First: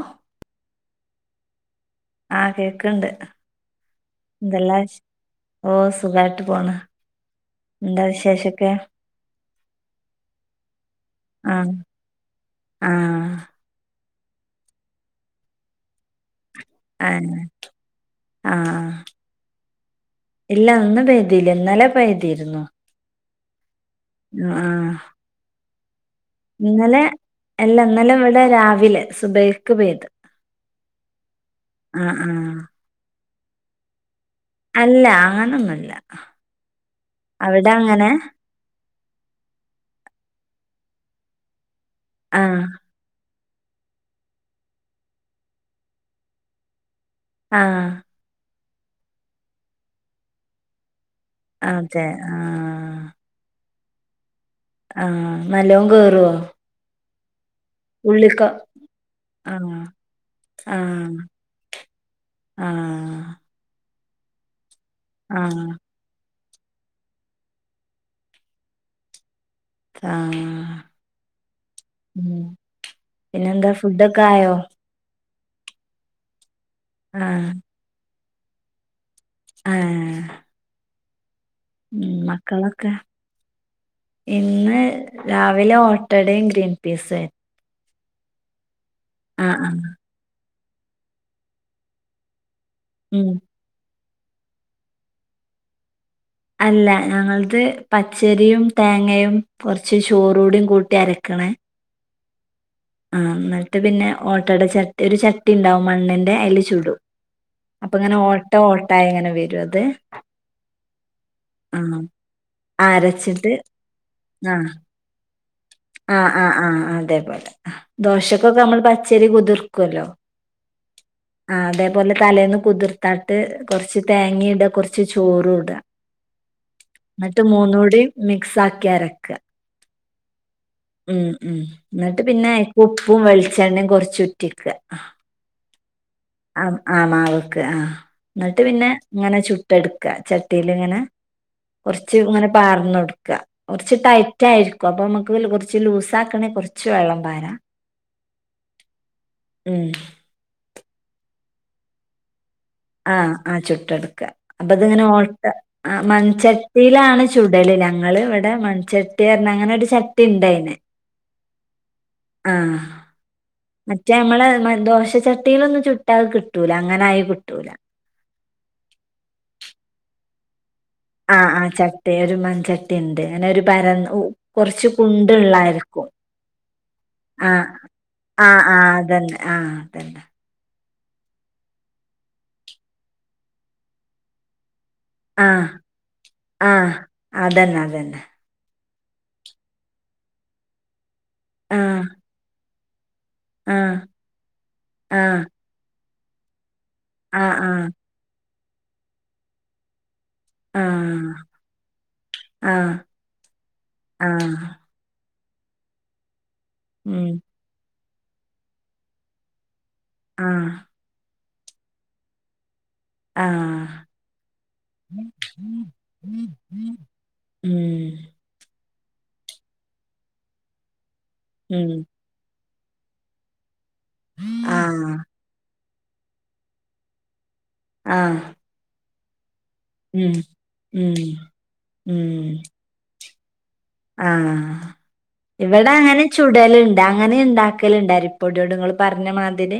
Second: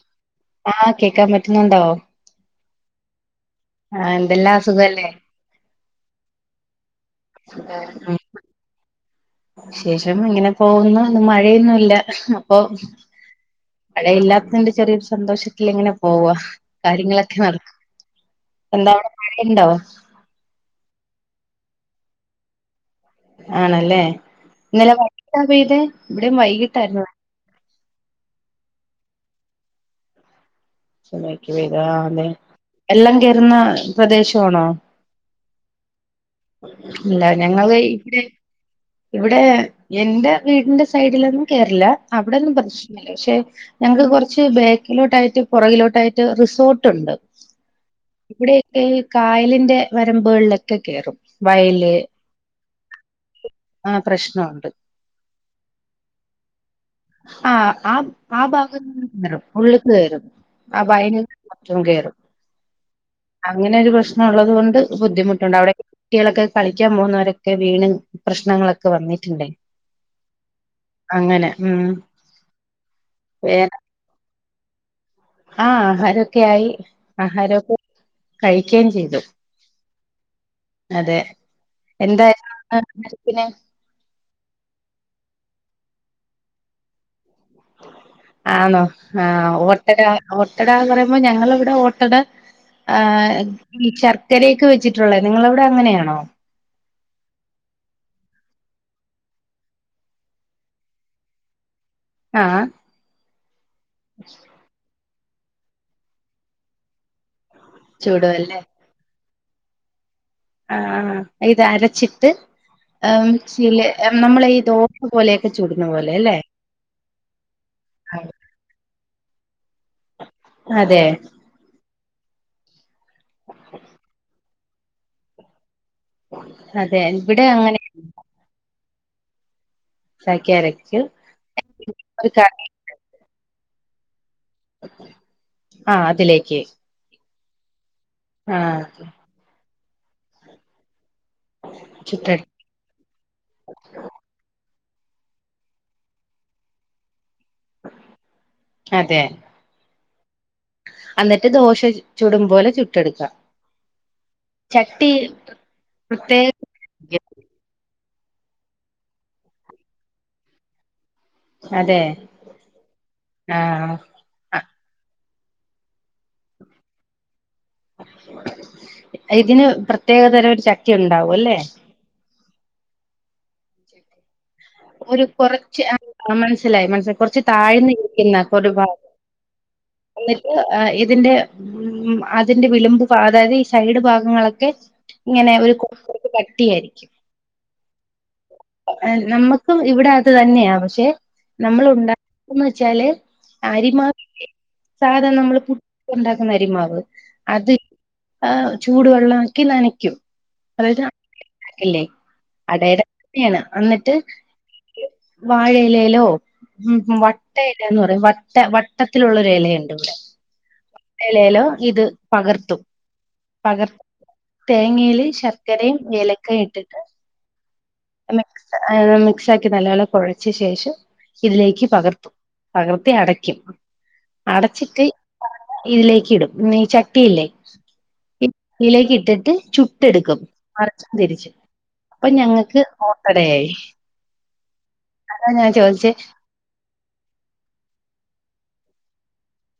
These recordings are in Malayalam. ആഹ് ആഹ് കേക്കാൻ പറ്റുന്നുണ്ടോ ആഹ് കേക്ക്ണ്ട്. ആഹ് എന്തെല്ലാ? സുഖല്ലേ ഓഹ് സുഖായിട്ട് പോണ്. എന്താ ഉം വിശേഷൊക്കെ? വിശേഷം ഇങ്ങനെ പോകുന്നു. ഇന്ന് ആഹ് മഴയൊന്നുല്ല അപ്പോ ആഹ് മഴയില്ലാത്തതിന്റെ ചെറിയൊരു സന്തോഷത്തില് ഇങ്ങനെ പോവാ കാര്യങ്ങളൊക്കെ ആഹ് നടക്കും എന്താ ആഹ് അവടെ മഴേണ്ടോ? ഇല്ല ഇന്ന് പെയ്തില്ല. ഇന്നലെ പെയ്തിരുന്നു ആണല്ലേ ഉം ആഹ് ഇന്നലെ വൈകിട്ടാ പെയ്തെ. ഇവടേം ഇന്നലെ വൈകീട്ടായിരുന്നു അല്ല ഇന്നലെ ഇവടെ രാവിലെ സുബഹിയ്ക്ക് പെയ്ത് സുബഹിക്ക് പെയ്ത്. ആഹ് അതെ. വെള്ളം കേറുന്ന പ്രദേശമാണോ? അല്ല ആങ്ങനോന്നുല്ല ഇല്ല ഞങ്ങള് ഇവ്ടെ ഇവ്ടെ എന്റെ വീടിന്റെ സൈഡിലൊന്നും കേറില്ല. അവിടെന്നും ആഹ് പ്രശ് പക്ഷേ ഞങ്ങക്ക് കൊറച്ച് ബാക്കിലോട്ടായിട്ട് പുറകിലോട്ടായിട്ട് റിസോട്ടുണ്ട് ആഹ് ഇവിടെയോക്കെ ഈ കായലിന്റെ വരമ്പുകളിലൊക്കെ കേറും വയല് അതെ ആഹ് ആഹ് പ്രശ്നോണ്ട് ആഹ് നല്ലോം കേറ്വോ ആഹ് ആഹ് ആഹ് ഭാഗത്ത്ന്ന്ണ്ടല്ലോ ആഹ് ഉള്ള്ക്ക് കേറും. ആഹ് വയല് മൊത്തം കേറും. ആഹ് അങ്ങനെ ഒരു പ്രശ്നള്ളത് കൊണ്ട് ബുദ്ധിമുട്ടുണ്ട്. ആഹ് അവടെ കുട്ട്യോളൊക്കെ കളിക്കാൻ പോകുന്നവരൊക്കെ വീണ് പ്രശ്നങ്ങളൊക്കെ വന്നിട്ട്ണ്ടേ ആഹ്. ഉം ഉം. പിന്നെ എന്താ? ഫുഡൊക്കെ ആയോ ആഹ് ആഹാരൊക്കെ ആയി. ആഹ് ആഹാരമൊക്കെ കഴിക്കയും ചെയ്തു. ആഹ് അതെ ഉം എന്തായിരുന്നു ന്ന് മക്കളൊക്കെ ആഹാരത്തിന് ഇന്ന് രാവിലെ ഓട്ടടേം ഗ്രീൻ പീസും ആയിരുന്നു. ആണോ? ആഹ് ഓട്ടടാ ഓട്ടടാ പറയുമ്പോ ഞങ്ങളിവിടെ ഓട്ടടാ ഉം ആഹ് ഈ ശർക്കരയൊക്കെ വെച്ചിട്ടുള്ളേ നിങ്ങളവിടെ അങ്ങനെയാണോ? അല്ല ഞങ്ങൾത് പച്ചരിയും തേങ്ങയും കൊറച്ച് ചോറൂടിം കൂട്ടി അരക്കണ ആഹ് ആഹ് എന്നിട്ട് പിന്നെ ഓട്ടട ചട്ടി ഒരു ചട്ടിണ്ടാവും മണ്ണിന്റെ അയില് ചുടും. അപ്പ ഇങ്ങനെ ഓട്ട ചൂടുവല്ലേ ഓട്ട അയി ഇങ്ങനെ വരും അത് ആഹ് ആഹ് ഇത് ആഹ് അരച്ചിട്ട് എഹേം അരച്ചിട്ട് മിക്സിയില് നമ്മള ഈ ആഹ് ദോശ പോലെയൊക്കെ ചുടുന്ന പോലെ ആഹ് അല്ലേ? ആഹ് ആഹ് അതേപോലെ ദോശക്കൊക്കെ അമ്മള് പച്ചരി കുതിർക്കുവല്ലോ അതെ ആഹ് അതേപോലെ തലേന്ന് കുതിർത്താട്ട് കൊറച്ച് തേങ്ങീടാ കൊറച്ച് ചോറും ഇടാ അതെ ഇന്നിട്ട് ഇവിടെ അങ്ങനെ മൂന്നൂടി മിക്സ് ആക്കി അരക്കാ ഉണ്ടാക്കി അരക്കും ഉം ഉം ഇന്നട്ട് ഒരു പിന്നെ കറി ഉപ്പും വെളിച്ചെണ്ണയും കുറച്ചുറ്റിക്ക ആഹ് അതിലേക്ക് ആഹ് ആഹ് മാവ്ക്ക്. ആഹ് ഇന്നട്ട് ആഹ് പിന്നെ ഇങ്ങനെ ചുട്ട് എടുക്കാ. ചട്ടില് ഇങ്ങനെ കുറച്ച് ചുട്ടെടു ഇങ്ങനെ പാർന്നൊടുക്ക കൊറച്ച് ടൈറ്റായിരിക്കും അപ്പൊ നമുക്ക് കുറച്ച് ലൂസ് ആക്കണെങ്കി കൊറച്ച് വെള്ളം പാര അതെ മ്മ് അന്നിട്ട് ദോശ ചുടും പോലെ ചു- ആഹ് ആ ചുട്ട എടുക്ക അപ്പ അത്ങ്ങനെ ചട്ടി ഓട്ട ആ മണ്ച്ച- പ്രത്യേക ട്ടിയിലാണ് ചുടല് ഞങ്ങൾ ഇവിടെ മൺചട്ടി പറഞ്ഞ അങ്ങനെ ഒരു ചട്ടി ഉണ്ടയിന് അതെ ആഹ് ആഹ് മറ്റേ നമ്മളെ ദോശചട്ടിയിലൊന്നും ചുട്ടാ അത് കിട്ടൂല അങ്ങനെ ആയ കിട്ടൂല ഇതിന് പ്രത്യേക തര ഒരു ച- ആഹ് ആ ചട്ടി ഒരു മൺചട്ടി ഇണ്ട് ഇങ്ങനെ ഒരു പര- ഒരു കൊറച്ച് ആ മനസ്സിലായി മനസ്സ കൊറച്ച് ആഹ് താഴ്ന്ന് ഇരിക്ക്ന്ന ആഹ് ഒരു ആഹ് ഭാഗം അതന്നെ ആഹ് അതന്നെ എന്നി- ഇതിന്റെ ഉം അതിന്റെ വിളമ്പ് അതായത് ഈ സൈഡ് ഭാഗങ്ങളൊക്കെ ഇങ്ങനെ ആഹ് ഒരു കുറച്ച് ആഹ് കട്ടിയായിരിക്കും അതന്നെ അതന്നെ നമ്മക്കും ഇവിടെ അത് തന്നെയാ പക്ഷെ നമ്മൾ ആഹ് ഉണ്ടാക്കന്ന് വെച്ചാല് ആഹ് അരിമാവ് സാധ ആഹ് നമ്മള് പുട്ട് ഉണ്ടാക്കുന്ന അരിമാവ് അത് ആഹ് ആ ചൂടുവെള്ളമാക്കി നനയ്ക്കും അതായത് ആഹ് ആഹ് ആഹ് [unintelligible] അന്നിട്ട് ആഹ് വാഴയിലേലോ ഉം വട്ട ഇലന്ന് പറയും വട്ട വട്ടത്തിലുള്ളൊരു എലയ്ണ്ട് ആഹ് എലേല് ഇത് പകർത്തും ആഹ് പകർ തേങ്ങേല് ശർക്കരയും ഏലക്കയും ഇട്ടിട്ട് ഉം മിക്സ് മിക്സ് ആക്കി നല്ലപോലേ കൊഴച്ച ശേഷം ഇതിലേക്ക് പകർത്തും പകർത്തി അടയ്ക്കും അടച്ചിട്ട് ഇതിലേക്ക് ഇടും ചട്ടിയില്ലേ ആഹ് ഇതിലേക്ക് ഇട്ടിട്ട് ചുട്ടെടുക്കും മറച്ചും തിരിച്ചും അപ്പൊ ഞങ്ങക്ക് ഓക്കടയായി ആഹ് ഇവിടെ അങ്ങനെ ചുടല്ണ്ട് അങ്ങനെ ഇണ്ടാക്കല്ണ്ട് അരി പോടീയോണ്ട് ഇങ്ങള് പറഞ്ഞ മാതിരി.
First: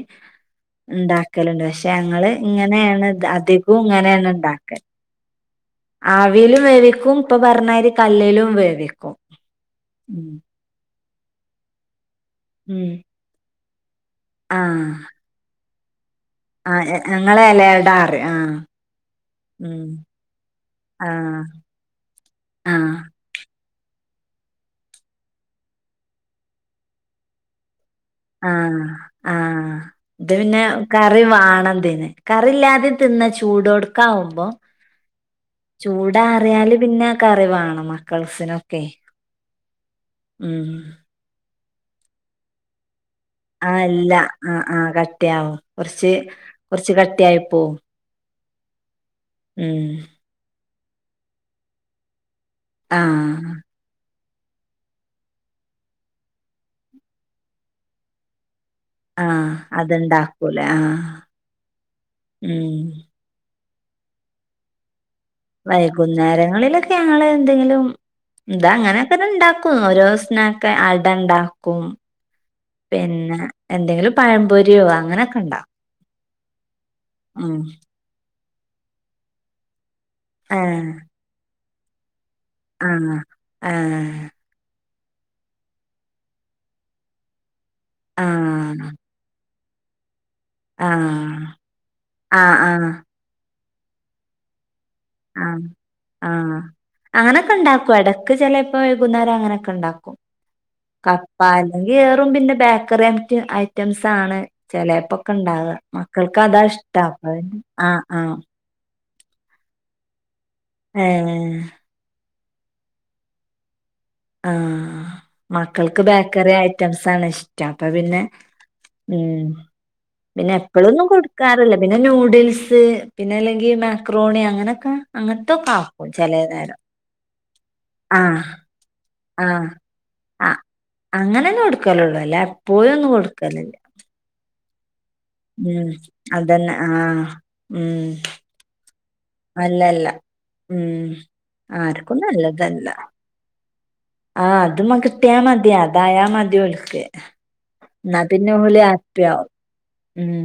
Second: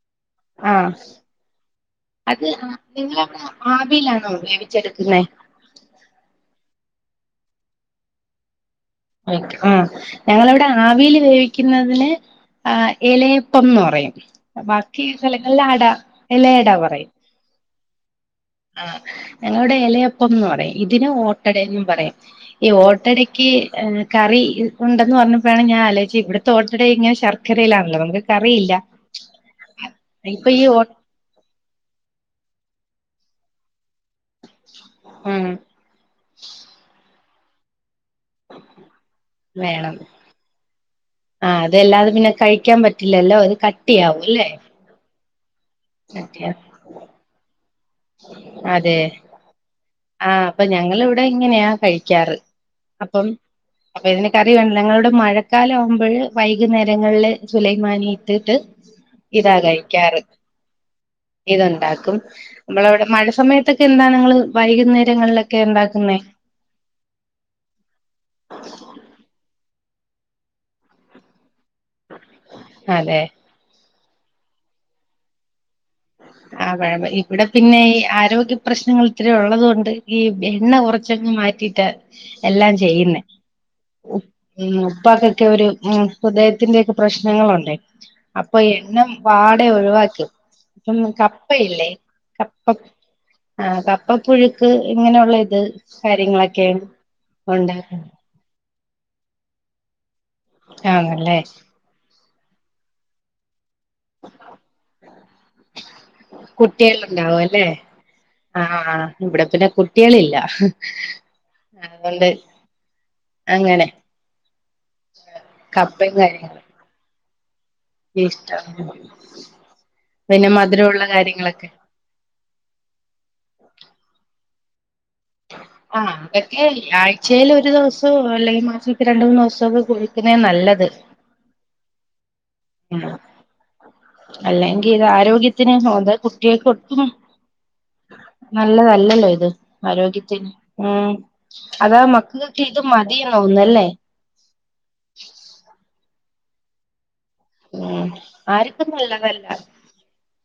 ആഹ് ഇണ്ടാക്കല്ണ്ട് പക്ഷെ ഞങ്ങള് അത് ഇങ്ങനെണ് അധികവും ഇങ്ങനെണ് ഇണ്ടാക്കല് പിന്നെ ആവിയിലും വേവിക്കും ഇപ്പൊ പറഞ്ഞാരി കല്ലിലും വേവിക്കും ആ ഉം. ഞങ്ങളവിടെ ആവിയില് വേവിക്കുന്നതിന് ആ ഉം. എലെ പ്പം ന്നു പറയും ആ! ബാക്കി സ്ഥലങ്ങളില അട എലയട ആ ഞങ്ങള എലടാന്ന്അറയും ആ ആ ഞങ്ങളടെ ഉം. എലയപ്പംന്ന് പറയും ആ. ഇതിന് ഓട്ടടെന്ന് പറയും ഈ ആ. ഓട്ടട കറി ഉണ്ടന്ന് പറഞ്ഞപ്പോഴാണ് ഞാൻ ആലോയിച്ചെ ഇവിടത്തെ ഓട്ടട ഇങ്ങനെ ശർക്കരയിലാണല്ലോ നമുക്ക് കറിയില്ല ആഹ് ആഹ് ഇത് ഇപ്പൊ ഈ പിന്നെ ഓ കറി വാണം ഇതിന് കറില്ലാതെ തിന്ന ചൂടൊട്ക്കാവുമ്പോ ഉം ചൂടാ ആറിയാല് പിന്നെക്കറി വാണം കൾസിനൊക്കെ വേണം ഉം ആഹ് അതെല്ലാതും പിന്നെ കഴിക്കാൻ പറ്റില്ലല്ലോ അത് ആഹ് ഇല്ല കട്ടിയാവുംല്ലേ ആഹ് ആഹ് കട്ട്യാവും കൊർച്ച് കൊർച്ച് കട്ട്യായി പോവും. അതെ. ഉം. ആഹ് അപ്പൊ ഞങ്ങള് വ്ടെ ഇങ്ങനേയാ കഴിക്കാറ് അപ്പം ആഹ് അപ്പൊ ഇതിനേ കറി വേണം ഞങ്ങളവടേ മഴക്കാലം ആവുംമ്പഴ് വൈകുന്നേരങ്ങളില് സുലൈമാനി ഇട്ടിട്ട് ആഹ് അത്ണ്ടാക്കുലേ ആഹ്. ഇത്ണ്ടാക്കും ഉം ന്നമ്മളവടെ മഴ സമയത്തൊക്കെ എന്താണ് ങ്ങള് വൈകുന്നേരങ്ങൾലൊ വൈകുന്നേരങ്ങളിലൊക്കെ ഞങ്ങള് ന്തെങ്കിലും ഇതാ അങ്ങനെക്കെന്നെ ണ്ടാക്കും ഓരോ സ്നാക്കെ അടണ്ടാക്കും. അതെ പിന്നെ എന്തെങ്കിലും പഴംപൊരിയോ അങ്ങനെക്കണ്ടാ ആഹ് പയംമ്പോരി ഇവിടെ പിന്നെ ഈ ആരോഗ്യ പ്രശ്നങ്ങൾ ഇത്ര ഉള്ളത് കൊണ്ട് ഈ എണ്ണ ആഹ് കൊറച്ചങ്ങ് മാറ്റീട്ട് എല്ലാം ആഹ് ചെയ്യുന്നേ. ആഹ് ഉം ഉപ്പാക്കൊക്കേ ഒരു ഉം ഹൃദയത്തിന്റെയൊക്കെ പ്രശ്നങ്ങളുണ്ടയ്. അപ്പൊ ആഹ് എണ്ണം പാടെ ഒഴ് വാക്കി. ഇപ്പം ആഹ് കപ്പയില്ലേ ആഹ് ആഹ് കപ്പം ആഹ് കപ്പപുഴുക്ക് ഇങ്ങനൊള്ള ഇത് ആഹ് കാര്യങ്ങളൊക്കേണ് ഉണ്ടാക്ക്ആ. ക്ക് ചെലെപ്പോ വൈകുന്നേരം അങ്ങനെക്കണ്ടാക്കും ആണല്ലേ കപ്പാൽ അല്ലെങ്കിയേറും പിന്നെ ബേക്കറി അംറ്റ് ആയ് ഐറ്റംസ് ആണ് ചെലെപ്പൊക്കണ്ടാവ്ആ മക്കൾക്ക് അതാ കുട്ടികൾ ഇഷ്ടം ഉണ്ടാവും അല്ലേ ആഹ് ആഹ്. ആഹ് ഇവടെ പിന്നെ കുട്ട്യാളില്ല. ഏഹ്. അത് കൊണ്ട് അങ്ങനെ. ആഹ് മക്കൾക്ക് കപ്പയും ബേക്കറി കാര്യങ്ങളും ഐറ്റംസാണ് ഇഷ് റ്റം, അപ്പൊ പിന്നെ ഇഷ്ടമാണ് ഉം പിന്നെ മധുരമുള്ള എപ്പഴൊന്നും കാര്യങ്ങളൊക്കെ കൊടുക്കാറില്ല പിന്നെ നൂഡിൽസ് പിന്നെ അല്ലെങ്കി മാക്രോണി അങ്ങനെക്ക അങ്ങൻത്തെക്ക ആക്കും ചെലെ ന്നേരം. ച്ചേല് ഒരു ദിവസമോ അല്ലെങ്കി മാസത്തിൽ രണ്ട് ആഹ് മൂന്ന്സൊക്കെ കൊട്ക്ക്ന്നെ അ ന്നല്ലത്. അങ്ങനെന്നെ കൊടുക്കലൊള്ളൂ അല്ലേ എപ്പോഴും ഒന്നും കൊടുക്കലില്ലാ. അല്ലെങ്കി ഇത് ആരോഗ്യത്തിന് നോന്ത കുട്ട്യാൾക്ക് അതന്നെ ഒട്ടും ആഹ് ഉം ന്നല്ലതല്ലല്ലോ ഇത് അല്ലല്ല ആരോഗ്യത്തിന് ഉം അതാ ആർക്കും മക്കൾക്ക് ഇത് നല്ലതല്ല മതി ഒന്നല്ലേ ആഹ് അത് മ കിട്ടിയാ മതിയാ അതായാ മതി ഓൽക്ക്. ഉം ന്നാ പിന്നെ ഓല് ആർക്കും നല്ലതല്ല ആപ്പ്യാവും ഉം.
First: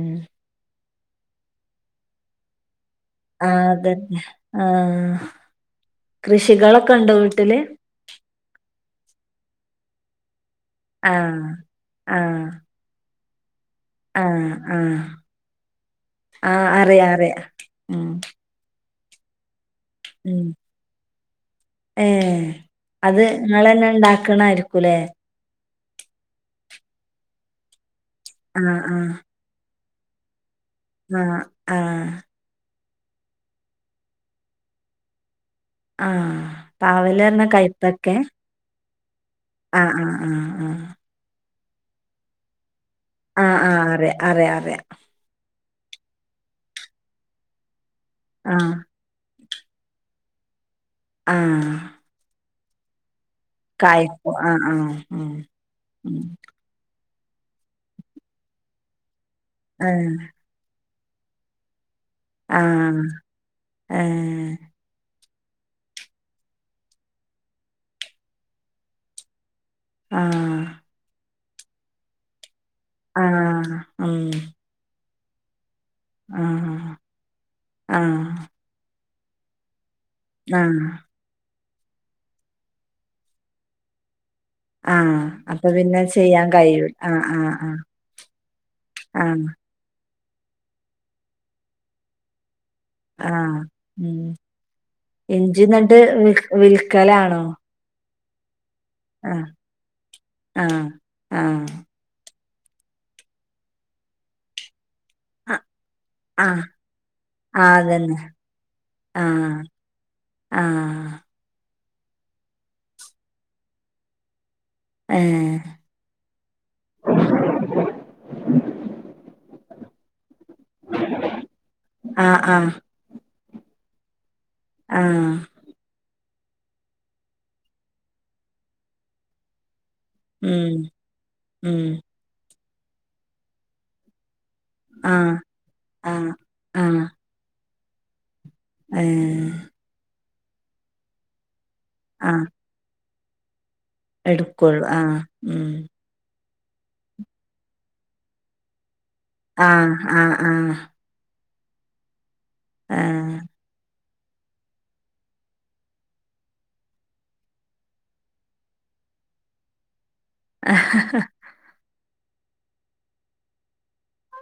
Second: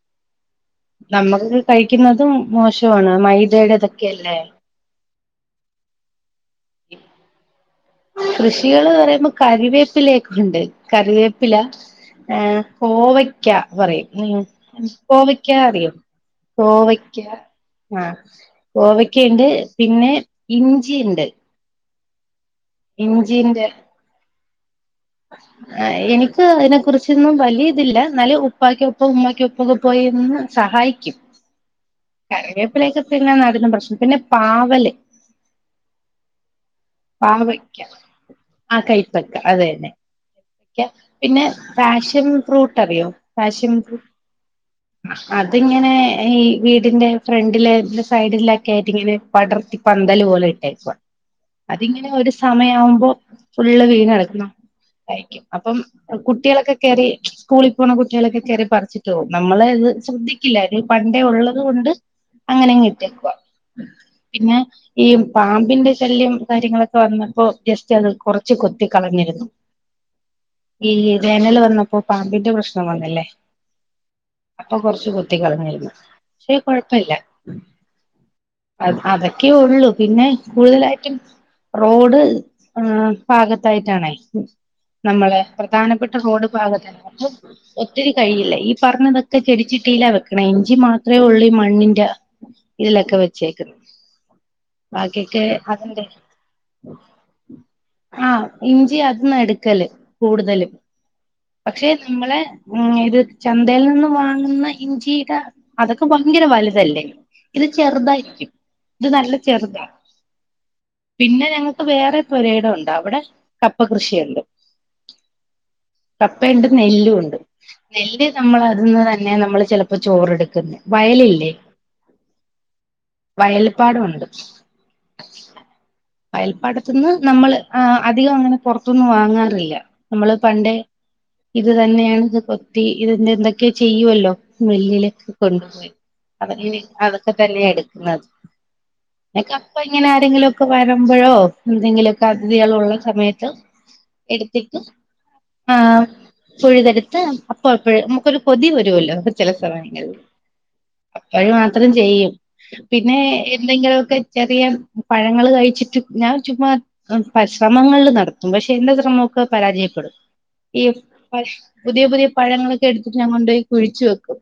ന്നമ്മക്ക് കഴിക്കുന്നതും മോശവാണ് ആഹ് മൈദയുടെ അതന്നെ ഇതൊക്കെയല്ലേ. ആഹ് കൃഷികളൊക്കണ്ടോ വീട്ടില്? കൃഷികള് പറയുമ്പോ കരിവേപ്പിലയൊക്കണ്ട് ആഹ് കറിവേപ്പില ആഹ് ഏഹ് കോവയ്ക്ക പറയും ആഹ് ഉം ആഹ് കോവയ്ക്ക അറിയോ? ആഹ് അറിയാ കോവയ്ക്കാ അറിയാ ഉം ആഹ്. കോവയ്ക്കയ്ണ്ട് പിന്നെ ഉം ഇഞ്ചിയ്ണ്ട്. ഏഹ് അത് ങ്ങളെന്നെ ണ്ടാക്ക്ണായിരിക്കുലെ? ആഹ് എനിക്ക് അതിനെ കുറിച്ചൊന്നും വലിയ ഇതില്ല ന്നാലും ആഹ് ആഹ് ഉപ്പാക്കൊപ്പം ഉമ്മക്കൊ [unintelligible] പോയിന്ന് സഹായി അ ആഹ്. കറിവേപ്പിലേക്കെ പിന്നെ നടുന്നത് പ്രശ് പിന്നെ പാവല് ആഹ് പാവല്ർഞ കൈപ്പക്കേ? ആഹ് കൈപ്പക്ക അത് തന്നെ പിന്നെ ഫാഷൻ ഫ്രൂട്ട് അറിയോ ആഹ് ആഹ് അറിയ അറിയ അറിയ അതിങ്ങനേ ഈ വീടിന്റെ ഫ്രണ്ടില് സൈഡിലൊക്കെ ആഹ് ആയിട്ട് ഇങ്ങനെ പടർത്തി പന്തല് പോലെ ഇട്ടേക്കുവാ ആഹ് അതിങ്ങനെ ഒരു സമയം ആവുമ്പൊ ഫുള്ള് വീണ് കായ്പ് കിടക്കുന്ന ആഹ് ആഹ് ഉം കായ്ക്കും അപ്പം ഉം കുട്ടികളൊക്കെ കയറി സ്കൂളി പോകുന്ന കുട്ടികളൊക്കെ കയറി പറിച്ചിട്ട് പോകും നമ്മളത് ആഹ് ശ്രദ്ധിക്കില്ലായിരുന്നു പണ്ടേ ഒള്ള തുകൊണ്ട് അങ്ങനങ്ങ് ആഹ് ഇട്ടേക്കുവാ ഏഹ് പിന്നെ ഈ പാമ്പിന്റെ ശല്യം കാര്യങ്ങളൊക്കെ വന്നപ്പോ ജസ്റ്റ് അത് കൊറച്ച് കൊത്തി കളഞ്ഞിരുന്നു ആഹ് ഈ ജനല് വന്നപ്പൊ പാമ്പിന്റെ പ്രശ് ആഹ് ഉം അപ്പൊ കൊറച്ച് കൊത്തി കളഞ്ഞിരുന്നു പക്ഷെ ആഹ് കൊഴപ്പവില്ല ആഹ് അത്‌ അതൊക്കേ ഒള്ളു പിന്നെ ആഹ് കൂടുതലായിട്ടും റോഡ് ആഹ് ഭാഗത്തായിട്ടാണേ ആഹ് നമ്മള് അപ്പൊ പിന്നെ പ്രധാനപ്പെട്ട ചെയ്യാൻ റോഡ് കഴിയൂല ഭാഗത്തന്നെ ആഹ് അപ്പം ആഹ് ഒത്തിരി കഴിയില്ല ഈ ആഹ് പറഞ്ഞതൊക്കെ ആഹ് ചെടിച്ചെട്ടിയില വെ ക്കണെ ഇഞ്ചി മാത്രേ ഉള്ളൂ ഈ മണ്ണിന്റ ഇതിലൊക്കെ ആഹ് വെച്ചേക്കുന്നെ ഉം ഇഞ്ചി എന്നട്ട് വി വിൽക്കലാണോ ആഹ് ഇഞ്ചി അതിന്നാ ആഹ് എടുക്കല് കൂടുതലും ആഹ് ആഹ് പക്ഷേ നമ്മള് ഉം ഇത് ചന്തയിൽ നിന്ന് വാങ്ങുന്ന ഇഞ്ചീട അഹ് അതൊക്കെ ഭയങ്കര വലുതല്ലേ ഇത് അതന്നെ ചെറുതായിരിക്കും ഇത് നല്ല ആഹ് ചെറുതാ ആഹ് പിന്നെ ഞങ്ങൾക്ക് വേറെ പുരയിടം ഒണ്ട് അവിടെ കപ്പ കൃഷിയെണ്ട് ഏഹ് കപ്പയെണ്ട് നെല്ലുവൊണ്ട് നെല്ല് നമ്മള് അതിന്ന് തന്നെ നമ്മള് ചെലപ്പൊ ചോറെടു ക്കുന്നു വയല ഇല്ലേ ആഹ് ആഹ് വയൽപ്പാടം ഒണ്ട് ആഹ് വയൽപ്പാടത്തിന്ന് നമ്മള് ആഹ് അധികം അങ്ങനെ പൊറത്തുന്ന് വാങ്ങാറില്ല നമ്മള് പണ്ടെ ഉം ഇത് ഉം തന്നെയാണ് ഇത് കൊത്തി ഇതിൻ്റെ എന്തൊക്കെയോ ചെയ്യുവല്ലൊ മില്ലില് ഒക്കെ ആഹ് കൊണ്ടുപോയി ആഹ് ആഹ് [unintelligible] അതൊക്കെ തന്നെയ എടുക്കുന്നത് അ ഏഹ് കപ്പ ഇങ്ങനെ ആരെങ്കിലുവൊക്ക വരുമ്പഴോ എന്തെങ്കിലുമൊക്കെ ആഹ് അതിഥികളൊള്ള സമയത്ത് എടുത്തിട്ട് എടുക്കുള്ളൂ ആഹ് ഉം ആഹ് പിഴുതെടുത്ത് അപ്പ അപ്പഴ് നമുക്കൊരു കൊതി വരുവല്ലൊ ചെല ആഹ് സമയങ്ങളിൽ ആഹ് അപ്പഴ് മാത്രം ചെയ്യും പിന്നേ ആഹ് എന്തെങ്കിലുവൊക്കെ ചെറിയ പഴങ്ങള് കഴിച്ചിട്ട് ഞാൻ ചുമ്മാ പരിശ്രമങ്ങളില് നടത്തും. പക്ഷെ എന്റെ ശ്രമോക്കെ പരാജയപ്പെടും. ഈ ആഹ് പ പുതിയ പുതിയ പഴങ്ങളൊക്കെ എടുത്തിട്ട് ഞാൻ കൊണ്ടോയി കുഴിച്ചു വെക്കും.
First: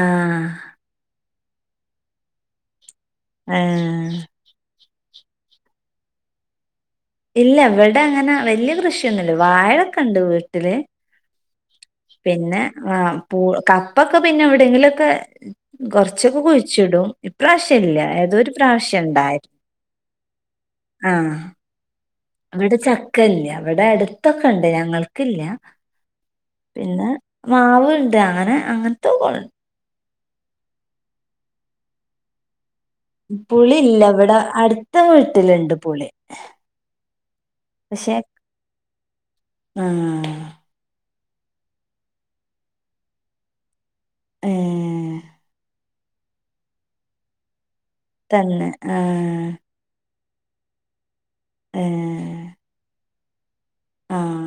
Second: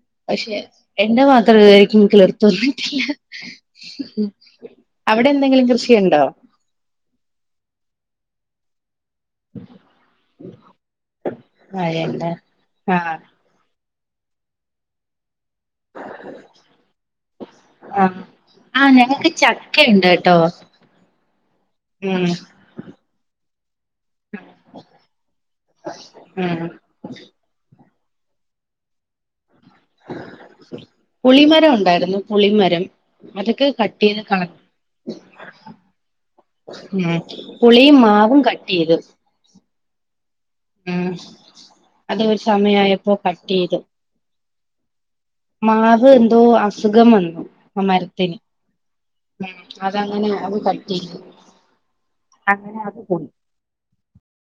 ആഹ് പക്ഷെ എന്റെ മാത്രം ഇതുവരേക്കും കിളിർ തൊറന്നിട്ടില്ല. ആഹ് അവടെ എന്തെങ്കിലും കൃഷിയൊണ്ടോ? ഇല്ല ഇവടെ അങ്ങനെ വെല്ല്യ കൃഷി യൊന്നുല്ല. വാഴക്കെണ്ട് വീട്ട്ല്. മഴയുണ്ട് പിന്നെ അഹ് ആഹ് പൂ ക പ്പക്കെ പിന്നെ എവ്ടെങ്കിലൊക്കെ കൊർച്ചൊക്കെ കുയ്ച്ചിടും. ഇപ്രാവശ്യ ല്ല ഏതോരു പ്രാവശ്യണ്ടായിര് ക്കെണ്ട് ട്ടോ. ആഹ് ഇവ്ടെ ചക്കല്യാ. ഇവടെ അട്ത്തെക്കെ ണ്ട് ഞങ്ങൾക്കില്ല. ഉം പിന്നെ മാവ്ണ്ട്. അങ്ങനെ അങ്ങൻത്തെക്കൊ പുളിമരം ഒണ്ടായിര്ന്നു. പുളിമരം. അതൊക്കെ കട്ട് പുളില്ല ചെയ്ത് വടെ കളഞ്ഞു അട്ത്ത വീട്ട്‌ല്ണ്ട് പുളി. ഉം പുളിം പക്ഷെ മാവും കട്ടെയ്ത്. ആഹ് ഉം അതൊരു സമയായപ്പോ കട്ടെയ്തു. ഏഹ് മാവ് എന്തോ അസുഖം വന്നു. ആ മര തന്നെ ആഹ് അതങ്ങനെ അത് കട്ടെയ്തു. ഏഹ് അങ്ങനെ അത് പോയി. ആഹ്